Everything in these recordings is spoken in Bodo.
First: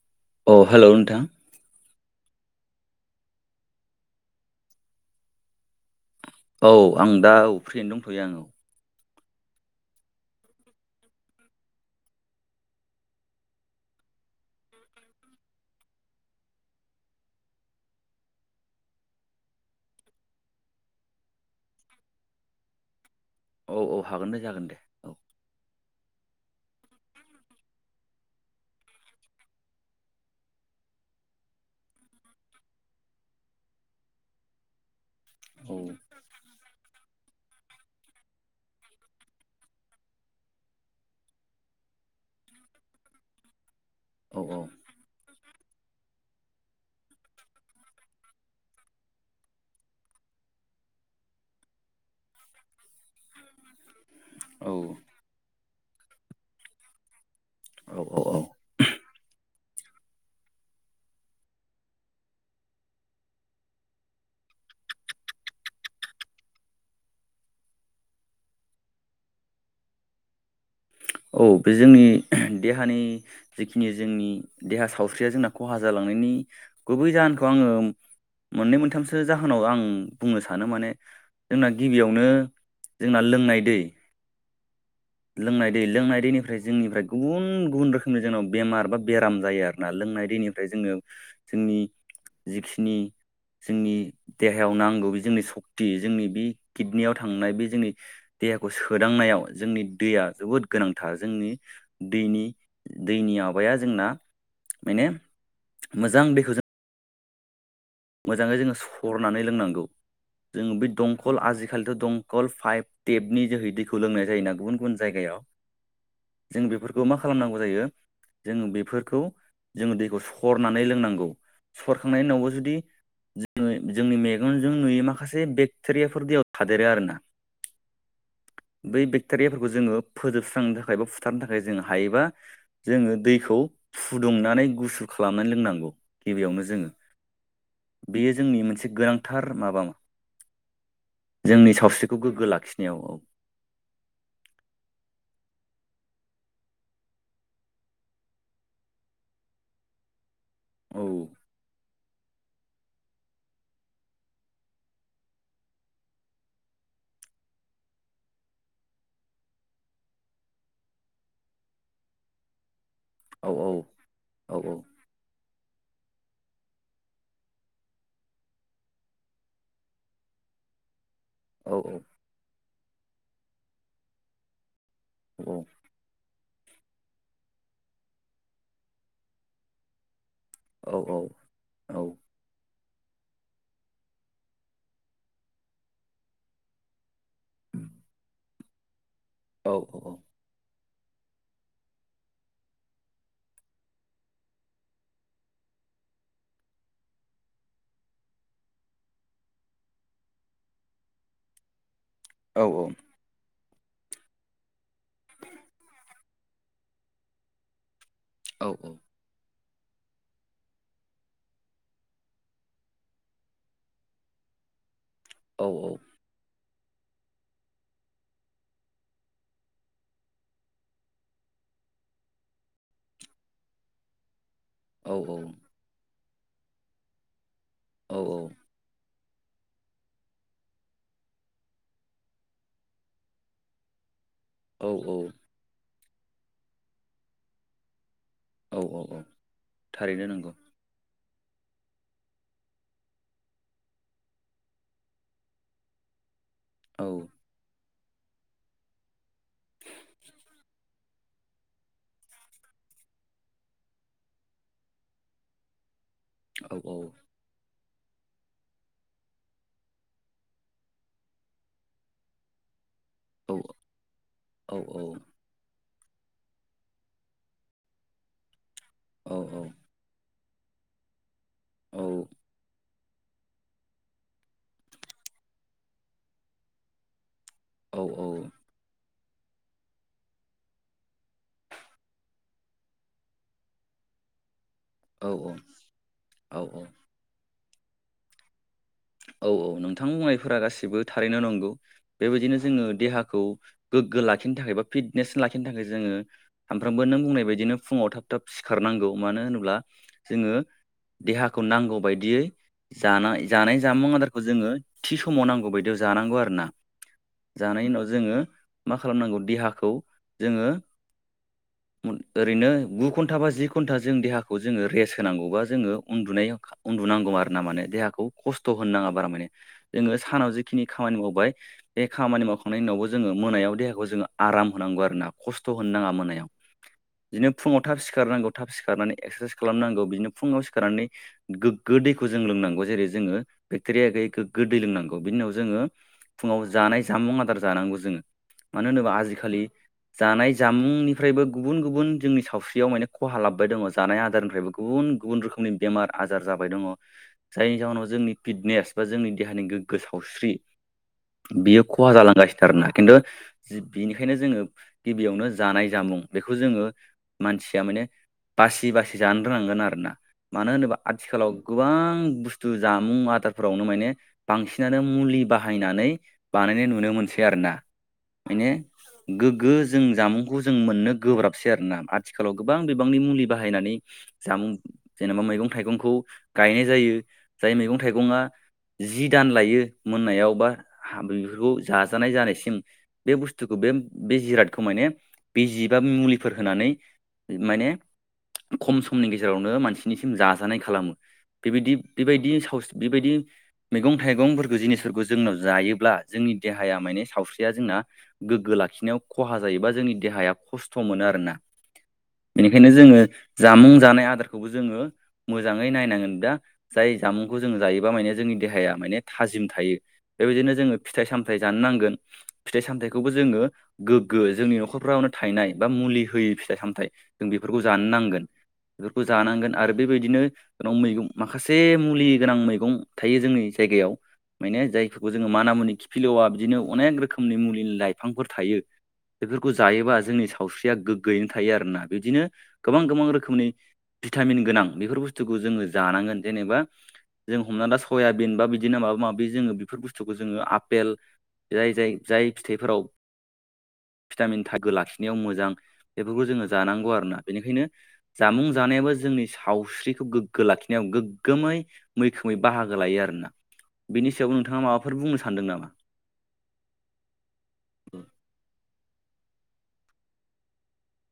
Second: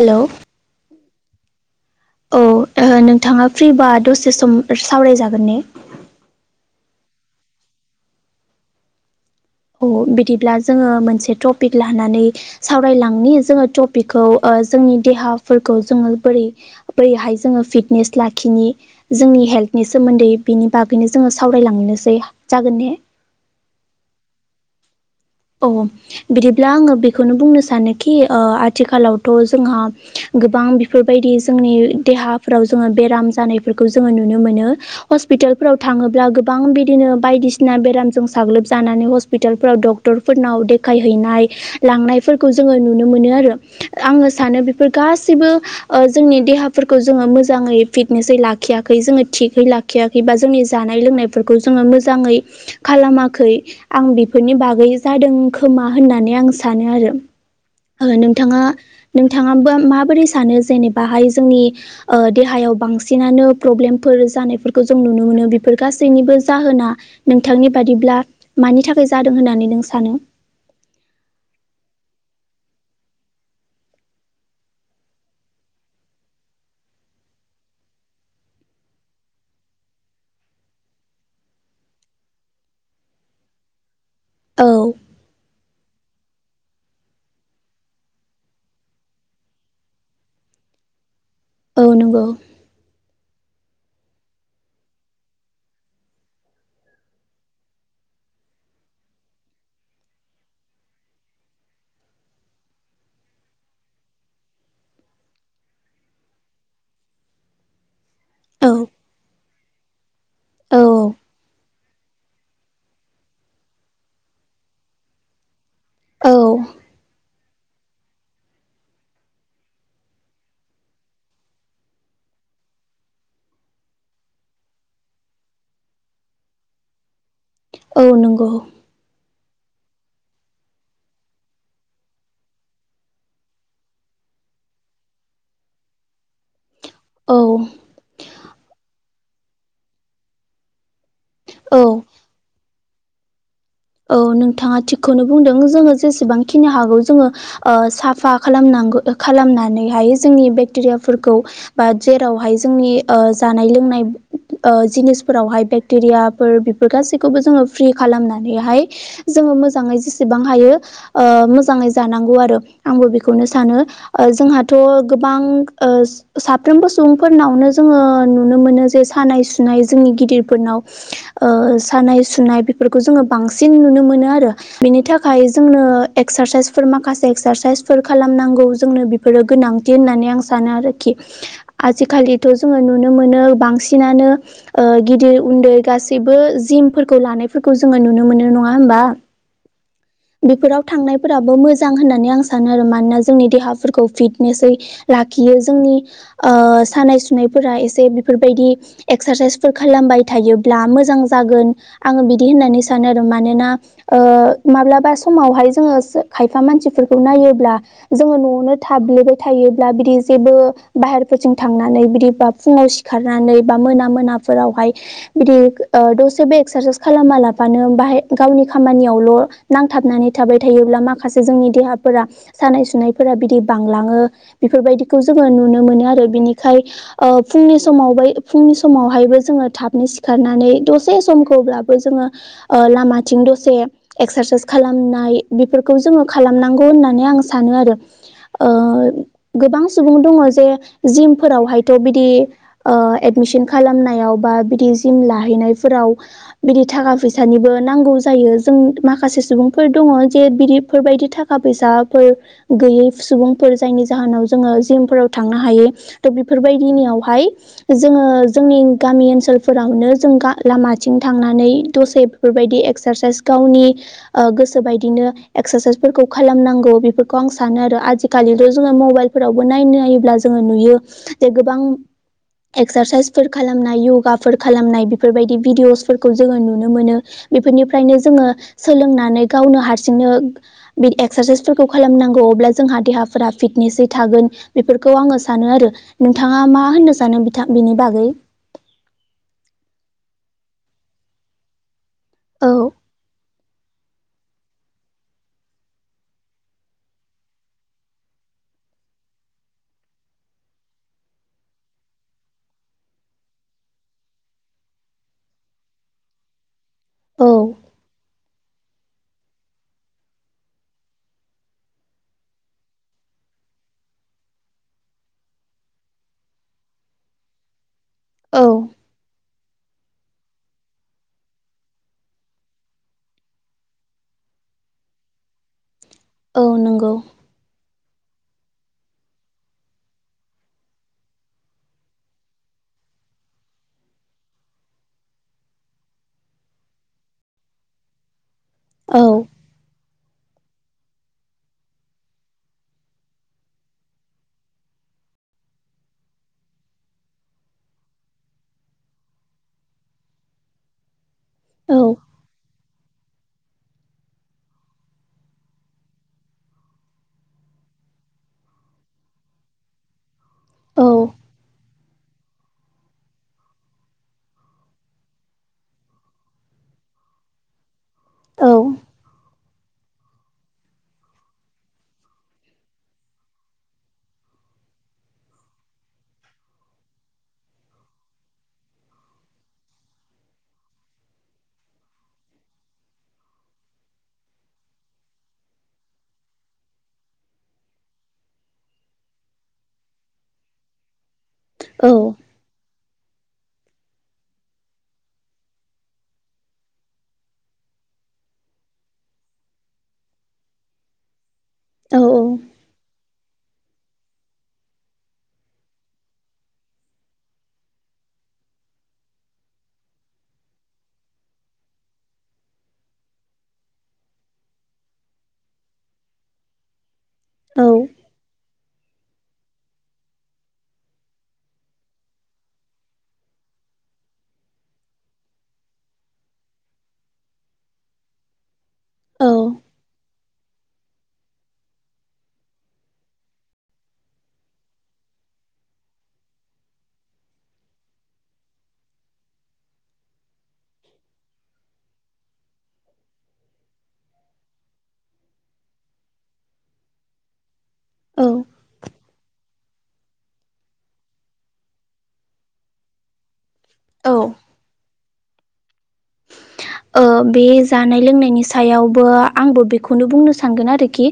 हेलौ अ हेल' नोंथां औ नोंथाङा फ्रिबा दसे सम सावरायजागोन ने औ आं दा औ फ्रियैनो दंथ'यो आं औ अ बिदिब्ला जोङो मोनसे टपिक लानानै सावरायलांनि जोङो टपिकखौ जोंनि देहाफोरखौ जों बोरै बोरैहाय जोङो फिटनेसन लाखिनि जोंनि हेल्थनि सोमोन्दै बिनि बागैनो जोङो सावरायलांनोसै जागोन दे औ औ हागोन दे जागोन दे औ औ बिदिब्ला आङो बेखौनो बुंनो सानोखि आथिखालावथ' जोंहा गोबां आं बेफोरबायदि जोंनि देहाफ्राव जोङो बेराम जानायफोरखौ जोङो नुनो मोनो औ हस्पिटालफोराव थाङोब्ला गोबां बिदिनो बायदिसिना बेरामजों साग्लोबजानानै हस्पिटालफोराव डक्ट डक्टरफोरनाव देखायहैनाय लांनायफोरखौ जोङो नुनो मोनो आरो। आङो औ सानो बेफोर गासैबो जोंनि देहाफोरखौ जोङो मोजाङै फिटनेसै लाखियाखै। जोङो थिगै लाखियै। बा जोंनि जानाय लोंनायफोरखौ जोङो मोजाङै खालामाखै। आं बेफोरनि औ बागै जादों खोमा होननानै आं सानो आरो। औ औ औ नोंथाङा नोंथाङाबो माबोरै सानो जेनेबाहाय जोंनि देहायाव बांसिनानो प्रब्लेमफोर जानायफोरखौ जों नुनो मोन बेफोर गासैनिबो जाहोना नोंथांनि बादिब्ला मानि थाखाय जादों होननानै नो आं सानो। औ। बे जोंनि देहानि जिखिनि जोंनि देहा सावस्रिया जोंना खहा जालांनायनि गुबै जाहोनखौ आङो मोननै मोनथामसो जाहोनाव आं बुंनो सानो माने जोंना गिबियावनो जोंना लोंनाय दै औ। लोंनाय दै लोंनाय दैनिफ्राय जोंनिफ्राय गुबुन गुबुन रोखोमनि जोंनाव बेमार बा बेराम जायो। आरोना लों नाय दैनिफ्राय जोङो जोंनि औ नंगौ जिखिनि जोंनि देहायाव नांगौ बे जोंनि सक्ति जोंनि बे किडनियाव थांनाय बे जोंनि देहाखौ सोदांनायाव जोंनि दैया जोबोद गोनांथार। जोंनि दैनि दैनि माबाया जोंना माने मोजां बेखौ जों मोजाङै औ जोङो सरनानै लोंनांगौ। जोङो औ बे दंखल आजिखालिथ' दंखल फाइभ टेपनि जोहै दैखौ लोंनाय जायोना गुबुन गुबुन जायगायाव औ जों बेफोरखौ मा खालामनांगौ जायो जों बेफोरखौ जोङो दैखौ सरनानै लोंनांगौसरखांनायनि उनावबो जुदि जोङो जोंनि मेगनजों नुयो माखासे बेक्टेरियाफोर दैयाव थादेरो आरोना? औ नंगौ। बे बेक्टेरिया जोङो फोजोबस्रांनो थाखाय बा फुथारनो थाखाय जोङो हायोबा जोङो दैखौ फुुंदुं नानै गुसुर खालामनानै लोंनांगौ गिबियावनो जोङो। औ। बेयो जोंनि मोनसे गोनांथार माबा? मा जोंनि औ सावस्रिखौ गोग्गो लाखिनो याव औ। औ नोंथाङा थिगखौनो बुंदों। जोङो जेसेबां खिनो हागौ जोङो साफा खालामना खालामनानै हायो। जोंनि बेक्टेरियाफोरखौ औ बा जेरावहाय जोंनि ओ जानाय लोंनाय ओ जिनिसफोरावहाय बेक्टेरियाफोर बेफोर गासैखौबो जोङो फ्रि खालामनानै हाय जोङो मोजाङै जेसेबां हायो ओ मोजाङै जानांगौ आरो। आंबो बेखौनो औ सानो ओ औ जोंहाथ' गोबां ओ साफ्रोमबो सुबुंफोरनावनो जोङो नुनो मोनो जे सानाय सुनाय जोंनि गिदिरफोरनाव। औ ओ सानाय सुनाय बेफोरखौ जोङो बांसिन नुनो मोनो आरो। बिनि थाखाय औ जोंनो एक्सारसाइस माखासे एक्सारसाइसफोर खालामनांगौ जोंनो बेफोरो गोनांथि होननानै आं सानो औ आरोखि। औ आजिखालिथ' जोङो नुनोमोनो। बांसिनानो ओ गिदिर उन्दै गासिबो जिमफोरखौ फोरखौ जोङो नुनो मोनो नङा होमबा? औ औ औ। बेफोराव थांनायफोराबो मोजां होन्नानै आं सानो आरो। मानोना जोंनि देहाफोरखौ फिटनेसै लाखियो। जों नि ओ सानाय सुनायफोरा एसे बेफोरबायदि एक्सारसाइसफोर खालामबाय थायोब्ला मोजां जागोन आं बिदि होननानै सा मानोना ओ माब्लाबा समावहाय जोङो खायफा मानसिफोरखौ नायोब्ला जोङो औ न'आवनो थाब्लेबाय थायो। बिदि जेबो बाहेरफोरजों थांनानै बिदि बा फुङाव सिखारनानै बा मोना मोनाफोराव [unintelligible] लाबानो बाहाय गावनि खामानियावल' नांथाबनानै थाबाय थायोब्ला माखासे जोंनि देहाफोरा सानाय सुनायफोरा बिदि बांलाङो। बेफोरबायदिखौ जोङो नुनो मोनो आरो बिनिखाय ओ फुंनि समाव बै फुंनि समावहायबो जोङो थाबनै सिखारनानै दसे समखौब्लाबो जोङो लामाथिं दसे एक्सारसाइस औ खालामनाय बेफोरखौ जोङो खालामनांगौ होननानै आं सानो आरो। ओ औ औ गोबां सुबुं थारैनो दङ नंगौ जे जिम फोरावहायथ' बिदि ओ एदमिसन खालामनायाव बा बिदि जिम लाहैनायफोराव बिदि औ थाखा फैसानिबो नांगौ जायो जों माखासे सुबुंफोर दङ जे बिदिफोरबायदि थाखा फैसाफोर गैयै सुबुंफोर जायनि जाहोनाव जोङो जिमफोराव थांनो हायै त' औ बेफोरबायदिनियावहाय जोङो जोंनि गामि ओनसोलफोरावनो जों लामाथिं थांनानै दसे बेफोरबायदि एक्सारसाइस औ गावनि ओ औ गोसो औ बायदिनो एक्सारसाइस फोरखौ खालामनांगौ बेफोरखौ आं सानो आरो आजिखालिथ' जोङो मबाइल औ फोरावबो नायनो नायोब्ला जोङो नुयो जे गोबां औ एक्सारसाइसफोर खालामनाय यगा फोर खालामनाय बेफोरबायदि भिडिअसफोरखौ जोङो नुनो मोनो। औ बेफोरनिफ्रायनो जोङो सोलोंनानै गावनो हारसिंनो बे एक्सारसाइसफोरखौ खालामनांगौ अब्ला जोंहा देहाफोरा फिटनेसै था थागोन बेफोरखौ औ आङो सानो आरो। औ नोंथाङा मा होननो सानो बिनि बागै? औ औ नोंथां बुंनायफोरा गासिबो थारैनो नंगौ बेबायदिनो औ जोङो देहाखौ गोग्गो लाखिनो थाखाय बा फिटनेस लािनो थाखाय जोङो सामफ्रामबो नों बुंनाय बायदिनो फुङाव थाब थाब सिखारनांगौ। मानो होनोब्ला जोङो देहाखौ नांगौ बादियै जानाय-जानाय जामुं आदारखौ जोङो थि समाव नांगौ बायदियाव जानांगौ आरो ना औ जानायनि उनाव जोङो मा खालामनांगौ देहाखौ जोङो [inaudible] ओरैनो गु घन्टा बा जि घन्टा जों देहाखौ जोङो रेस्ट होनांगौ बा जोङो उन्दुनाय उन्दु नांगौ आरो ना माने देहाखौ औ खस्थ' होनो नाङा बारा माने जोङो सानाव जिखिनि खामानि मावबाय बे खामानि मावखांनायनि उनावबो जोङो मोनायाव देहाखौ जोङो आराम होनांगौ। नंगौ आरोना खस्थ होनाङा मोनायाव औ नंगौ बिदिनो फुंङाव थाब सिखारनांगौ थाब सिखारनानै एक्सारसाइस खालामनांगौ बिदिनो फुङाव सिखारनानै गोग्गो दैखौ जों लोंनांगौ जेरै जोङो बेक्टेरिया गैयै गोग्गो दै लोंनांगौ बिनि उनाव जोङो फुङाव जानाय जामुं आदार जानांगौ जोङो। मानो होनोबा औ आजिखालि जानाय जामुंनिफ्रायबो गुबुन गुबुन जोंनि सावस्रियाव माने खहा लाबोबाय दङ जानाय आदारनिफ्रायबो गुबुन गुबुन रोखोम मनि बेमार आजार जाबाय दङ जायनि जाहनाव जोंनि फिटनेस बा जोंनि देहानि गोग्गो सावस्रि बियो खहा जालांगासिनो द आरोना। खिन्थु बिनिखायनो जोङो गिबियावनो जानाय जामुं बेखौ जोङो मानसिया माने बासि बासि जानो रोंनांगोन आरोना। मानो होनोबा औ आथिखालाव गोबां बुस्थु जामुं आ फोरावनो माने बांसिनानो मुलि बाहायनानै बानायनाय नुनो मोनसै आरोना। माने औ गोग्गो जों जामुंखौ जों मोननो गोब्राबसै आरोना आथिखालाव गोबां बिबांनि मुलि बाहायनानै जामुं जेनेबा मैगं थाइगंखौ गायनाय जायो जाय मैगं थाइगङा जि दान लायो मोननायाव बा बेफोरखौ जाजानाय जानायसिम बे बुस्थुखौ बे बे जिरादखौ माने बिज जिबा मुलिफोर होनानै माने खम समनि गेजेरावनो मानसिनिसिम जाजानाय खालामो बेबायदि औ बेबायदि सावस्रि बेबायदि मैगं थाइगंफोरखौ जिनिसफोरखौ जोंनाव जायोब्ला जोंनि देहाया माने सावस्रिया जोंना गोग्गो लाखिनायाव खहा जायोबा जोंनि देहाया खस्थ' मोनो आरोना। औ बेनिखायनो जोङो जामुं जानाय आदारखौबो जोङो मोजाङै नायनांगोन दा जाय जामुं खौ जोङो जायोबा माने जोंनि देहाया माने थाजिम थायो बेबायदिनो जोङो फिथाइ सामथाय जानो नांगोन फिथाइ सामथायाइखौबो जोङो गोग्गो जोंनि न'खरफ्रावनो थायनाय बा मुलि होयि फिथाइ सामथाइ जों बेफोरखौ औ जानो नांगोन बेफोरखौ जानांगोन आरो बेबायदिनो जोंनाव मैगं माखासे मुलि गोनां मैगं थायो जोंनि जायगायाव माने जायफोरखौ जोङो माना मुनि खिफिलवा बिदिनो अनेक रोखोमनि मुलिनि लाइफांफोर थायो औ बेफोरखौ जायोबा जोंनि सावस्रिया गोग्गोयैनो थायो आरोना बिदिनो गोबां गोबां रोखोमनि भिटामिन गोनां बेफोर बुस्थुखौ जोङो जानांगोन जेनेबा जों हमनानै दा सयाबिन बा बिदिनो माबा माबि जोङो बेफोर बुस्थुखौ जोङो आफपेल जाय जाय जाय फिथाइफोराव भिटामिन थाखागो लाखिनायाव मोजां बेफोरखौ जोङो जानांगौ आरोना बेनिखायनो औ जामुं जानायाबो जोंनि सावस्रिखौ गोग्गो लाखिनायाव गोग्गोमै मैखोमै बाहागो लायो आरोना बिनि औ सायाव नोंथाङा माबाफोर बुंनो सानदों नामा? ओ बे जानाय लोंनायनि सायावबो आंबो बेखौनो बुंनो सानगोन आरोखि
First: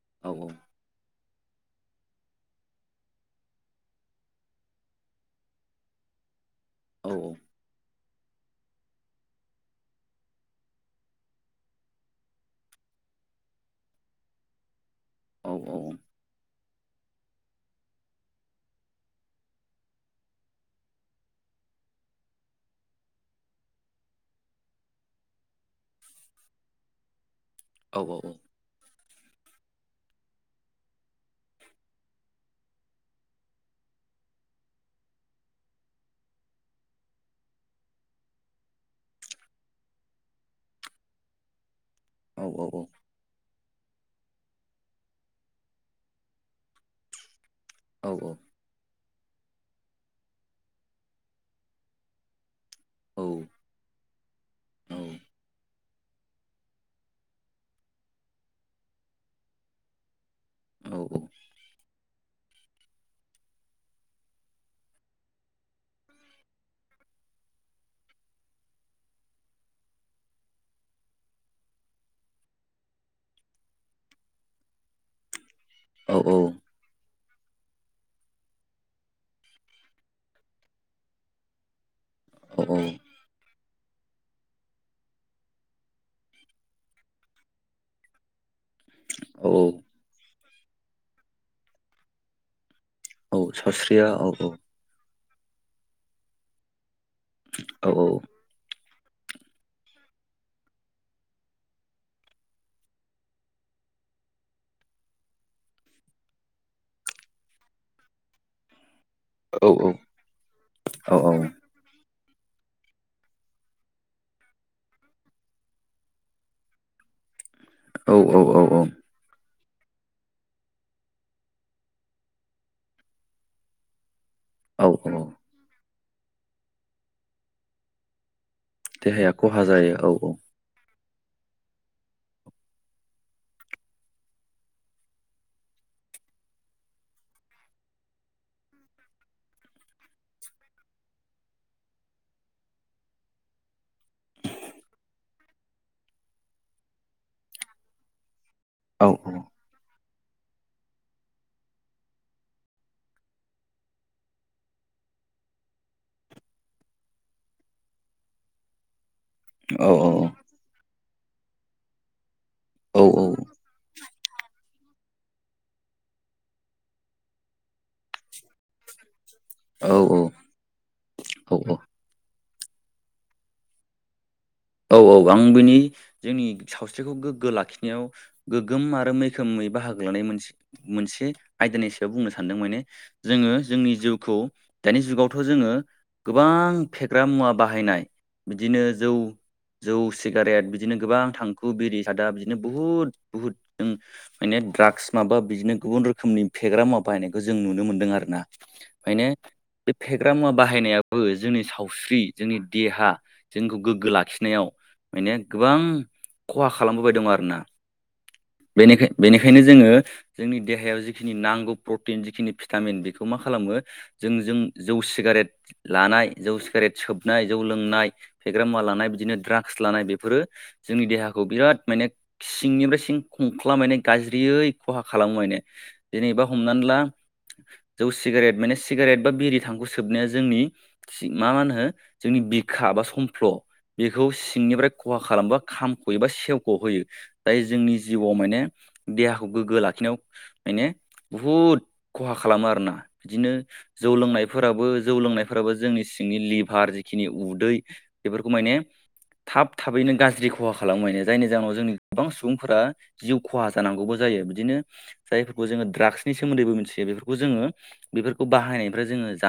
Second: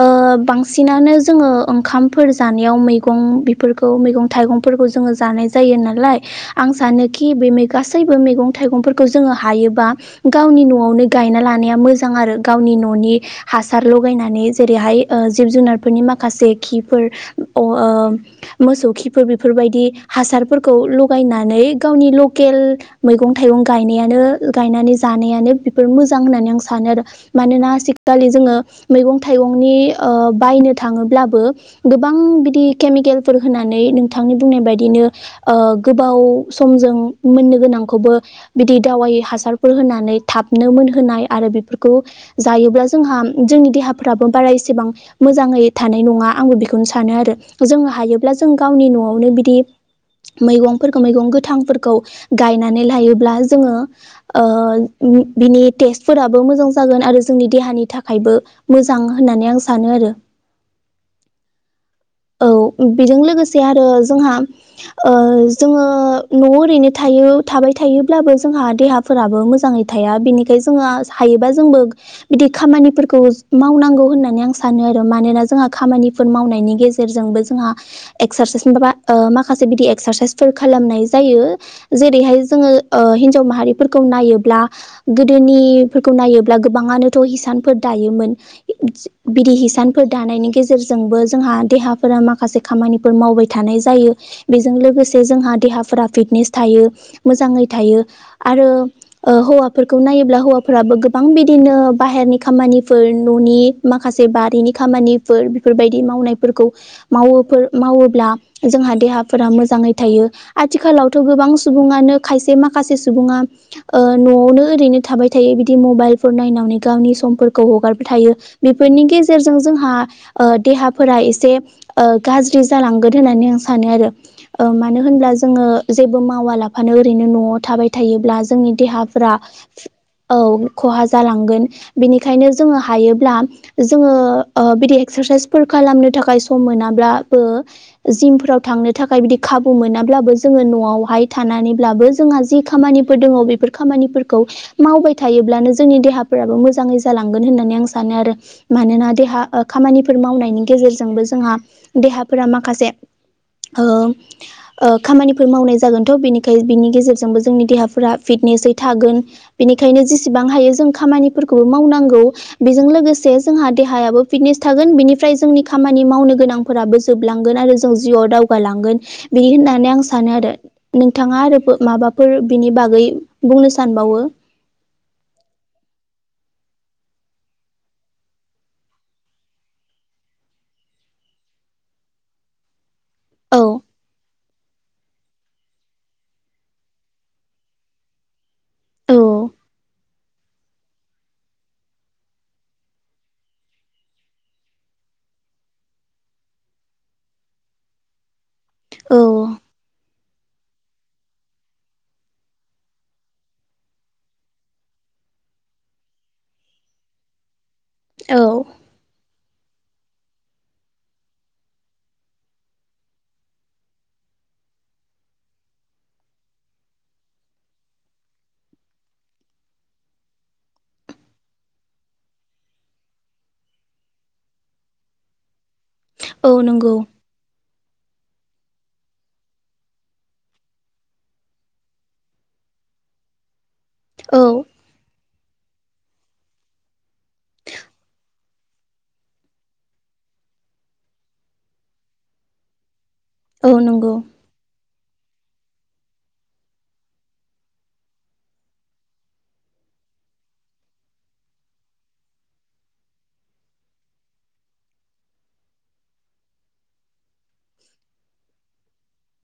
ओ औ बांसिनानो जोङो ओंखामफोर जानायाव मैगं बेफोरखौ मैगं थाइगंफोरखौ जोङो जानाय जायो नालाय आं औ सानोखि बे गासैबो मैगं थाइगंफोरखौ जोङो हायोबा गावनि नवावनो गायना लानाया मोजां आरो गावनि न'नि हासार लगायनानै जेरैहाय ओ जिब औ औ जुनारफोरनि माखासे खिफोर अ ओ मोसौ खिफोर बेफोरबायदि हासारफोरखौ लगायनानै बे गावनि लकेल मैगं थाइगं गायनायानो गायनानै जानायानो बेफोर मोजां होननानै आं सानो आरो मानोना औ आजिखालि जोङो मैगं थाइगंनि ओ बायनो थाङोब्लाबो गोबां बिदि केमिकेलफोर होनानै नोंथांनि बुंनाय बायदिनो ओ गोबाव समजों मोननो गोनांखौबो बिदि दावै हासारफोर होनानै थाबनो मोनहोनाय आरो बेफोरखौ औ जायोब्ला जोंहा जोंनि देहाफ्राबो बारा एसेबां मोजाङै थानाय नङा आंबो बेखौनो सानो आरो। जों औ हायोब्ला जों गावनि न'आव न आवनो बिदि मैगंफोरखौ मैगं गोथां फोरखौ गायना नानै लायोब्ला जोंङो ओ बिनि टेस फोराबो मोजां जागोन आरो जोंनि देहानि थाखायबो मोजां होननानै आं सानो आरो। औ औ। औ बेजों लोगोसे आरो जोंहा ओ जोङो न'आव ओरैनो थायो। यो थाबाय थायोब्लाबो जोंहा देहाफोराबो मोजाङै थाया बिनिखाय जोङो हायोबा जोंबो बिदि खामानिफोरखौ मावनांगौ होननानै आं सानो आरो मानोना जोंहा खामानिफोर मावनायनि गेजेर जोंबो जोंहा इकस्रासायसबा ओ माखासे बिदि इकस्रासायसबो खालामनाय जायो। जेरैहाय जोङो औ ओ हिनजाव माहारिफोर खौ नायोब्ला गोदोनिफोरखौ नायोब्ला गोबाङानोथ' हिसानफोर दायोमोन। औ बिरि हिसानफोर दानायनि गेजेरजोंबो जोंहा देहाफोरा माखासे खामानिफोर औ मावबाय थानाय सावस्रिया जायो औ औ बेजों लोगोसे जोंहा देहाफोरा फिटनेस थायो। मोजाङै औ थायो आरो ओ हौवाफोरखौ नायोब्ला हौवाफोराबो गोबां बिदिनो बाहेरनि खामानिफोर न'नि माखासे से बारिनि खामानि [unintelligible] बेफोरबायदि मावनायफोरखौ मावोफोर मावोब्ला जोंहा देहाफोरा औ औ मोजाङै थायो औ आथिखालावथ' गोबां सुबुंङनो खायसे माखासे सुबुंङा ओ न'आवनो ओरैनो थाबाय थायो बिदि मबाइलफोर नायनानै गावनि समफोर खौ हगारबाय औ थायो औ औ बेफोरनि गेजेरजों जोंहा ओ देहा फोरा एसे ओ गाज्रि जालांगोन होननानै आं सानो आरो ओ औ मानो औ होनब्ला जोङो जेबो मावालाफानो ओरैनो न'आव थाबाय थायोब्ला जोंनि देहाया देहाफोरा खहा जायो औ खहा जालांगोन बिनिखायनो जोंयो हायोब्ला जोंङो बिदि [unintelligible] खालामनो थाखाय सम मोनाब्लाबो जिमफोराव थांनो थाखाय बिदि खाबु मोनाब्लाबो जोङो न'आवहाय थानानैब्लाबो जोंहा जि खामानिफोर दङ बेफोर खामानिफोरखौ मावबाय थायोब्लानो जोंनि देहाफोराबो मोजाङै जालांगोन होननानै आं सानो आरो औ मानोना देहा खामानिफोर मावनायनि गेजेरजोंबो जोंहा देहाफोरा माखासे ओ ओ खामानिफोर मावनाय जागोनथ' बेनिखाय बिनि गेजेरजोंबो जोंनि देहाफोरा फिट नेसै थागोन औ बेनिखायनो जेसेबां हायो जों खामानिफोरखौबो मावनांगौ। बेजों औ लोगोसे औ जोंहा देहायाबो फिटनेस थागोन बेनिफ्राय जोंनि खामानि मावनो गोनांफोराबो जोबलांगोन आरो जों जिउआव दावगालांगोन। बि होननानै औ आं औ सानो आरो। नोंथाङा औ आरो माबाफोर बिनि बागै बुंनो सानबावो? औ औ आं बिनि जोंनि सावस्रिखौ गोग्गो लाखिनायाव गोग्गोम आरो मैखोमै बाहागो लानाय मोनसे मोनसे आयदानि सायाव बुंनो सानदों माने जोङो औ जोंनि जिउखौ दानि जुगावथ' जोङो गोबां फेग्रा मुवा बाहायनाय बिदिनो जौ औ जौ सिगारेट बिदिनो गोबां थांखु बिरि सादा बिदिनो बुहुद बुहुद जों ड्रागस माबा बिदिनो गुबुन रोखोमनि फेग्रा मुवा बाहायनायखौ जों नुनो मोनदों आरो ना औ माने बे फेग्रा मुवा बाहायनायाबो जोंनि सावस्रि जोंनि देहा जोंखौ गोग्गो लाखि नायाव माने गोबां खहा खालामबोबाय दं आरोना। औ बेनि बेनिखायनो जों जोङो जोंनि देहायाव जिखनि नांगौ प्रटिन जिखिनि भिटामिन बेखौ मा खालामो जों जों जौ सिगारेट लानाय जौ सिगारेट सोबनाय जौ लोंनाय फेग्रा मुवा लानाय बिदिनो द्राग [unintelligible] लानाय बेफोरो जोंनि देहाखौ बिराद माने सिंनिफ्राय सिं खुंख्ला मे गाज्रियै खहा खालामो माने जेनेबा औ हमनानै नंगौ ला जौ सिगारेट माने सिगारेट बा बिरि थांखु सोबनाया जोंनि मा मा होनो जोंनि बिखा बा समफ्ल। बेखौ औ सिंनिफ्राय खहा खालामोबा खामखयोबा एबा सेवख होयो दायो जोंनि जिउआव माने देहाखौ गोग्गो लाखिनायाव माने बुहुद खहा खालामो आरोना बिदिनो औ जौ नंगौ लोंनायफोराबो जौ लोंनायफोराबो जोंनि सिंनि लिभार जिखिनि उदै बेफोरखौ माने थाब थाबैनो गाज्रि खहा खालामबायनो जायनि जाहोनाव जोंनि गोबां सुबुंफोरा जिउ खहा जानांगौबो जायो बिदिनो जायफोरखौ जोङो दड्राग्सनि सोमोन्दैबो मिथियो बेफोरखौ जोङो बेफोरखौ बाहायनायनिफ्राय जोङो जा